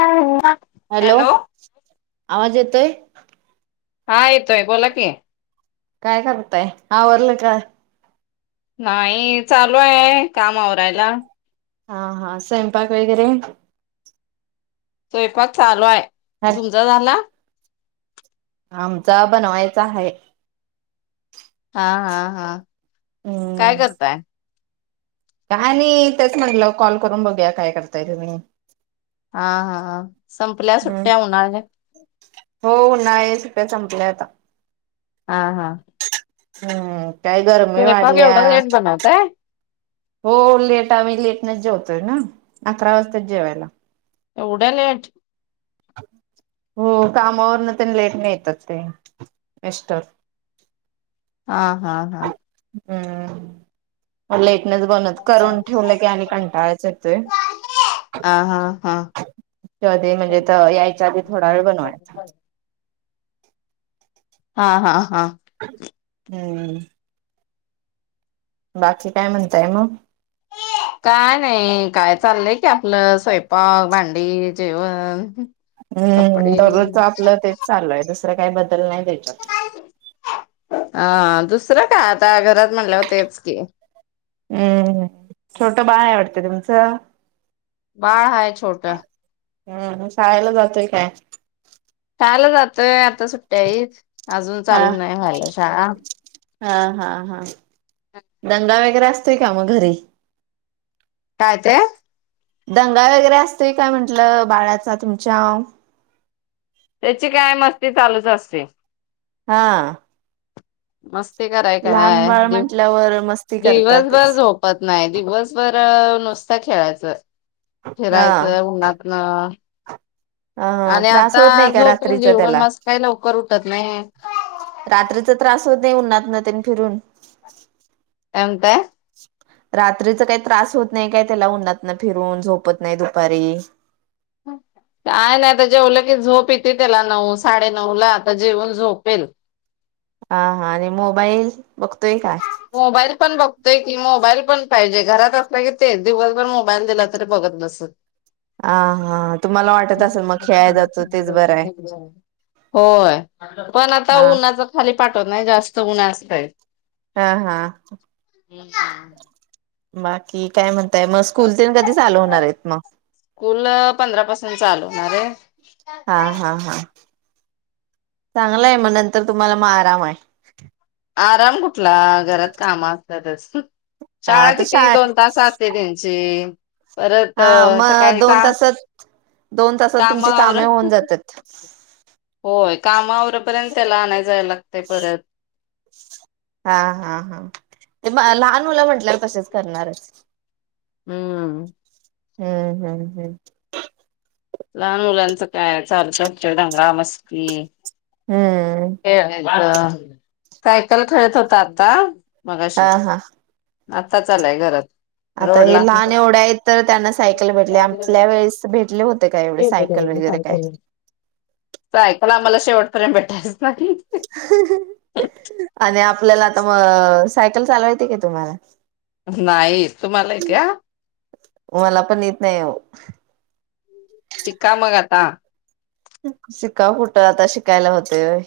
आवो हॅलो आवाज येतोय हा येतोय बोला की काय करताय आवरलं का. नाही चालू आहे काम आवररायला. हा हा स्वयंपाक वगैरे स्वयंपाक चालू आहे. तुमचा झाला आमचा बनवायचा आहे. हा हा हा काय करताय आणि तेच म्हटलं कॉल करून बघूया काय करताय तुम्ही हा हा संपल्या हम् सुट्ट्या उन्हाळ्या हो उन्हाळी सुट्ट्या संपल्या आता हम त पग एवढा एट बनवतांय हो लेट आम्ही लेटनेच जेवतोय ना अकरा वाजताच जेवायला एवढं लेट हो कामावर न त्यां लेट नाही येतात ते बस्र हा हा हा हम् प बन हा करून ठेवलं की आणि कंटाळाच येत हा आ म्हणजे यायच्या आधी थोडा वेळ बनवायचा हा हा हा हम्म बाकी काय म्हणताय मग काय नाही काय चाललंय की आपलं स्वयंपाक भांडी जेवण हम्म दररोज कपडे आपलं तेच चालू आहे दुसरं काय बद्दल नाही त्याच्यात अ दुसरं का आता घरात म्हणले होतेच की हम्म छोट बाळ आवडतं तुमचं बाळ हाय छोटा हा शाळेला जातोय काय शाळेला जातय आता सुट्ट्या आहे अजून हा चालू नाही व्हालं शाळा हा हा हा दंगा वगैरे [unintelligible] काम घरी काय ते? दंगा वगै असतय काय म्हटलं बाळा चा तुमच्या? त्याची काय मस्ती चालूच असतेय. हां. मस्त. ते कराया काय दिवस म्हटल्यावर मस्ती दिवसभर करतातच झोपत नाय, दिवसभर अ नुस्तं खेळायचं अस हा फिरायचं उन्हातन. हा आणि त्रास आत्ता होत नाही का झोपून रात्रीचा दिऊ पण त्याला मग स काय लवकर उठतं नाय. तो देऊन नात न तेन फिरून. अं काय? रात्रीच काही त्रास होत नाही काय त्याला? उन्हांतन फिरून झोपत नाही दुपारी. काय नाही आता जेवलं की झोप येते त्याला, नऊ साडे नऊ ला आता जेवून झोपेल. आ हां आणि मोबाईल बघ मोबाईल पण बघ ते की मोबाईल पण पाहिजे घरात असल की, तेच दिवसभर मोबाईल दिला तर बघत बसल. हा हा तुम्हाला वाटत असेल मग खेळाय जातो तेच बरं आहे [unintelligible] होय पण आता हा उन्हाच खाली पाठवत नाही जास्त उन्ह असतंय. हां हां. बाकी काय म म स्कूल तेन कधी चालू होणार आहेत म. स्कूल पंधरा पासून चालू होणार आहे. हां हां हां. चांगलंय म नंतर तुम्हाला म आराम आय. आराम कुठला घरात काम असत्यातच. हा शाळा तर किती शाळ दोन तास आसते त्यांची. परत हा अ मग सकाळी दोन का तासात दोन तासात काम तुमची कामे आवरत होऊन जातात होय काम आवरे पर्यंत त्याला आणाया जायला लागतंय परत. हां हां हां ते म लहान मुलं म्हंटल्यावर तशेच करणारच. हम्म. हम्म हम्म हम्म. लहान मुलांचं काय चालूच राहत्यो दंगा मस्ती. हम्म. अ सायकल खेळत होता आत्ता. हां हां. आत्ताच आलाय घरांत. आता हे लहान एवढं आहेत तर त्यांना सायकल भेटले आपल्या वेळेस भेटले होते. का एवढे सायकल वगैरे काय काय? त्याला आम्हाला शेवटपर्यंत भेटायचय. [inaudible] आणि आपल्याला आता मग सायकल चालवायला येते का तुम्हाला? नाही तुम्हाला येत्या? मला पण येत नाही. शिका मग आता! शिकाव कुठं आता शिकायला होतय होय.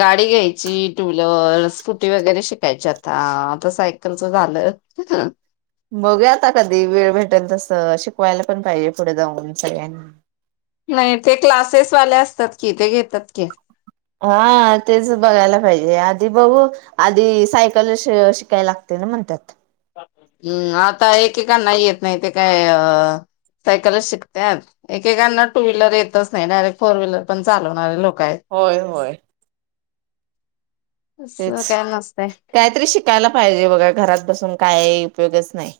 गाडी घ्यायची टू व्हीलर स्कुटी वगैरे शिकायची आता आता सायकलच झालं [inaudible] बघूया आता कधी वेळ भेटेल तसं शिकवायला पण पाहिजे पुढे जाऊन सगळ्यांना. नाही ते क्लासेसवाल्या अस ते घेतात की ते घेतात की. हा तेच बघायला पाहिजे आ आधी बघू आधी सायकल शी शिकायला लागतय ना म्हणत्यात. हम् आता एकेकांना येत नाही ते काय सायकलचं शिकत्यात, एकेकांना टू व्हीलर येतच नाही ना फोर व्हीलर पण चालवणारी लोक. आहेत. होय होय. तेच असं काय नसतंय कायतरी शिकायला पाहिजे बघा घरात बसून काही उपयोगच नाही.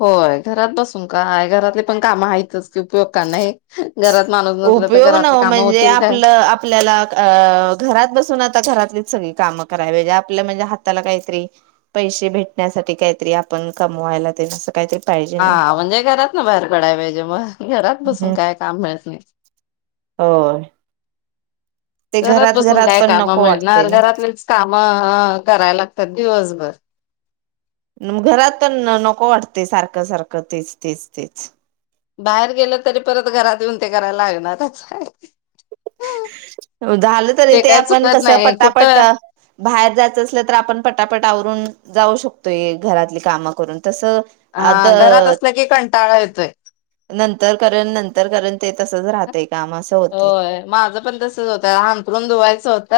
होय घरात बसून काय घरातले पण काम आहेतच का नाही. घरात माणूस नसलं तर उपयोग न घरातली कामं म्हणजे होतील काय आपलं आपल्याला अ घरात बसून आता घरातलीच सगळी काम करावी आपल्या म्हणजे हाताला काहीतरी पैसे भेटण्यासाठी काहीतरी आपण कमवायला त्याच्या अस काहीतरी पाहिजे ना हा म्हणजे घरातन बाहेर पडायला पाहिजे मग घरात बसून काय काम मिळत नाही. हो. घरात बसून काय काम नको वाटते मिळणार ना घरातलेच कामं कराया लागतात दिवसभर घरात पण नको वाटते सारखं सारखं तेच तेच तेच बाहेर गेलं तरी परत घरात येऊन ते करायला लागणारच. झालं तरी ते काय आपण चुकत कसं नाही पटापट कुठं बाहेर जायचं असलं तर आपण पटापट आवरून जाऊ शकतोय घरातली कामं करून तसं हा घरात अ असलं की कंटाळा येतोय. नंतर करन नंतर करन ते तसंच राहतंय. होय माझं पण तस तसंच होतं आंथरून धुवायचं होत.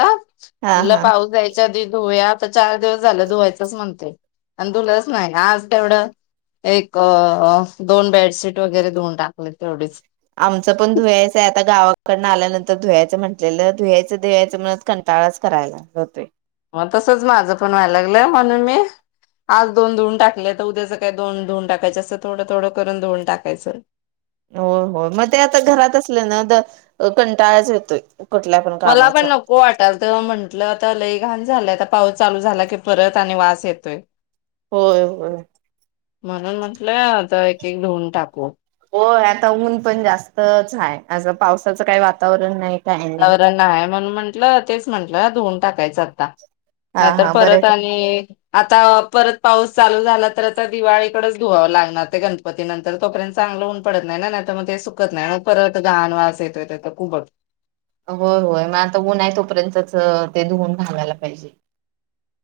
हा म्हणलं हा पाऊस यायच्या आधी धुयात. चार दिवस झालं धुवायचंच म्हणते आणि धुलंच नाही आज तेवढं एक दोन बेड सीट वगैरे धुऊन टाकले. तेवढीच आमचं पण धुयाचय आता गावा कडन आल्यानंतर धुवायचं म्हटलेलं धुयायचं धुवायचं म्हणत कंटाळाच करायला होतय. मग तसंच माझं पण व्हायला लागलं म्हणून मी आज दोन धुवून टाकले आता उद्या सकाळी काही दोन धुून टाकायच असं थोडं थोडं करून धुवून टाकायचं. हो हो मग ते आता घरात असलं ना तर अ कंटाळच येतोय. कुठल्या पण मला कामाचा पण नको वाटालत पण म्हंटलं आता लई घाण झालंय आता पाऊस चालू झाला की परत आणि वास येतोय. होय होय. म्हणून म्हटलंय आता एक एक धुवून टाकू. होय आता ऊन पण जास्तच आहे असं पावसाचं काही वातावरण नाही. काही नाही वातावरण आहे म्हणून म्हंटलं तेच म्हंटलं धुऊन टाकायचं आता हा नाहीतर हा बरं परत आणि आता परत पाऊस चालू झाला तर आता दिवाळीकडच धुवावं लागणार ते गणपती नंतर तोपर्यंत चांगलं ऊन पडत नाही ना नाहीतर मग ते सुकत नाही मग परत घाण वास येतोय त्याचा कुबट होय होय मग आता ऊन आहे तोपर्यंतच ते धुवून घालायला पाहिजे.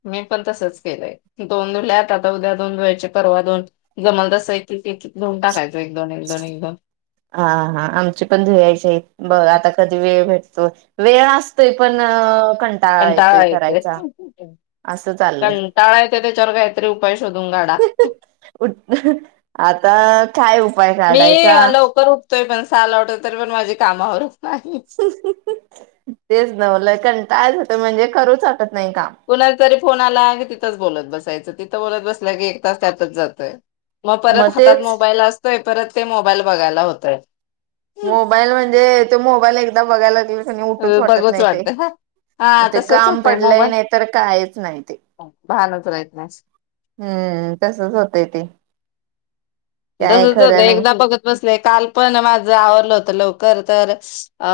मी पण तसच केलंय दोन धुल्यात आता उद्या दोन धुवायची परवा दोन जमल तसं एक एक धुऊन टाकायच्या एक दोन एक दोन हा हा आमची पण धुयायची बघ आता कधी वेळ भेटतो वेळ असतो ते पण कंटाळा टा येतोय ते करायचा असं चाललंयठ उपाय शोधून काढा आता काय उपाय मी काढायचा लवकर उठतोय पण साला उठथो तरी पण माझे कामावर तेच ना मला क काय होतं म्हणजे करूच हो कुणा जरी फोन आला की तिथच बोलत बसायचंिथ बोलत बसला की एक तास त्यातच जातय मग परत हातात मोबाईल असतोय परत ते मोबाईल बघायला होतय मोबाईल म्हणजे ते मोबाईल एकदा बघायला लागेल उठच वाटत बघूच नाही ते वाटतंय हा ते तसच काम होतंय पडलंय मोबाईल नाही तर कायच नाही ते भानच राहत नाही. हम्म तसच होतंय ते काय तसच होत खरं नाही एकदा बघत बसलेय काल पण माझ जर आवरलं होत लवकर तर अ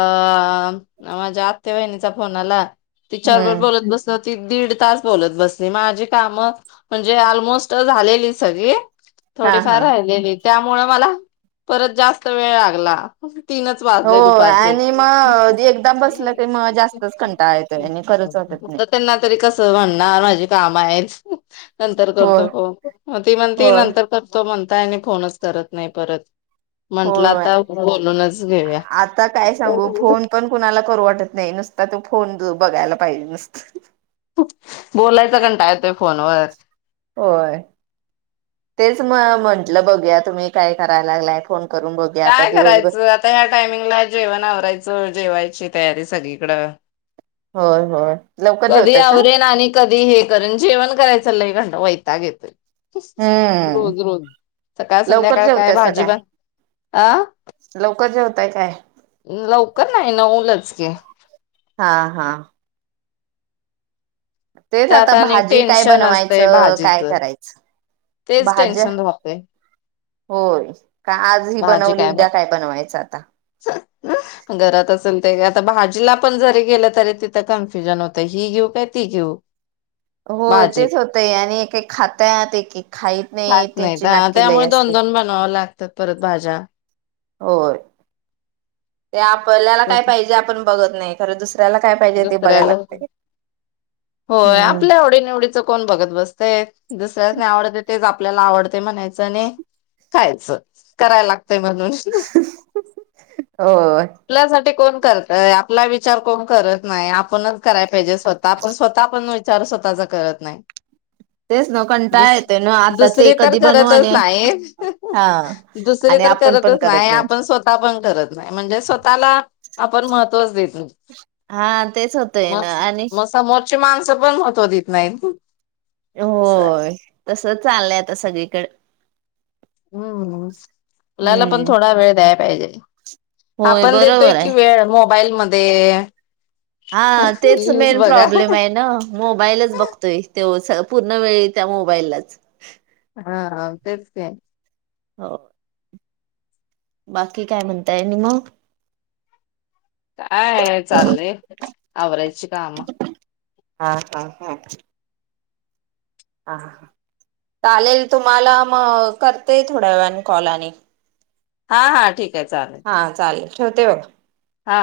माझ्या आत्ते बहिणीचा फोन आला ती चार वर हम्म बोलत बसत त दीड तास बोलत बसली माझी कामं म्हणजे ऑलमोस्ट झालेली सगळी हा थोडे फार हा आहेत त्यामुळे मला परत जास्त वेळ लागला तीनच हो वाजले दुपारचे आणि मग एकदा बसलं की मग जास्तच कंटाळा येतोय आणि खरंच वाटत नाही. आता त्यांना तरी कस म्हणणार माझे काम आहे नंतर होय करतो प मग ती म्हणते होय नंतर करतो म्हण आता आणि फोनच करत नाही परत हो म्हंटलं आता बोलूनच घेऊया. आता काय सांगू फोन पण कुणाला करू वाटत नाही नसत आता तू फोन बघायला पाहिजे नसत बोलायचं कंटाळा येतोय फोनवर होय तेच म म्हटलं बघूया तुम्ही काय करायला लागलाय करून बघूया आता काय दिवसभर करायचं आता ह्या टायमिंगला जेवण आवरायचं जेवायची तयार आहे सगळीकडं होय होय लवकर कधी जेवतासा आवरेन आणि कधी हे करेन जेवण करायचं ल क वैत घेत हम्म रोज रोज सकाळ लवकर संध्याकाळ काय जेवतासा भाजी पण अ होताय काय लवकर नाही नऊलच क हा हा तेच त्यात आता आणि भाजी काय टेन्शन असतंय बनवायचं काय भाजीचं. करायचं तेच भाज्या टेन्शन राहतंय होय का आज ही भाजी बनवली बन उद्या काय बनवायचं आता घरात असेल आता भाजीला पण जरी गेलं तरी तिथं कन्फ्युजन होतं ही घेऊ का ती घेऊ होय भाजी तेच होतय आणि एकेका खातय आणी खात नाही का त्यामुळे दोन असते दोन बनवावं लागत परत भाज्या होय. ते आपल्याला काय पाहिजे, आपण बघत नाही. खरंच असं दुसऱ्याला, होय हम्म आपल्या आवडी निवडीच कोण बघत बसतय, दुसऱ्यांना आवडतय तेच आपल्याला आवडतय म्हणायचं. चने खायल करायला आपल्यासाठी होय कोण करतय आपला विचार कोण करत नाही आपणच कराय पाहिजे स्वतः आपण स्वतः पण विचार स्वतःचा करत नाही. तेच ना कंटाळा दुस येतोय ना आता ते दुसरी तर कधी बनवू करतच आणि नाही, हा दुसरी आणि तर आपण पण करतच करत नाही आपण स्वतः पण करत नाही, म्हणजे स्वतःला आपण महत्त्वच देतो. [inaudible] हा तेच होतंय ना आणि ते माणसं पण महत्व देत नाहीत असं आहे होय, तस चाललंय आता सगळीकडे. मुलाला पण हम्म थोडा वेळ द्या पाहिजे. होय आपण देतोय बरोबर की आहे वेळ मो मोबाईलमध्ये हा तेच मेन प्रॉब्लेम आहे ना मोबाईलच बघतोय तो पूर्ण वेळी त्या मोबाईललाच हा तेच की हो बाकी काय म्हणताय आणी मग. काय चाललंय आवरायची काम हा हा हा ह चालेल तुम्हाला मग करते थोड्या वेळने कॉल आणि हा हा ठीक आहे चालेल हा चालेल ठेवतेय बघ हा.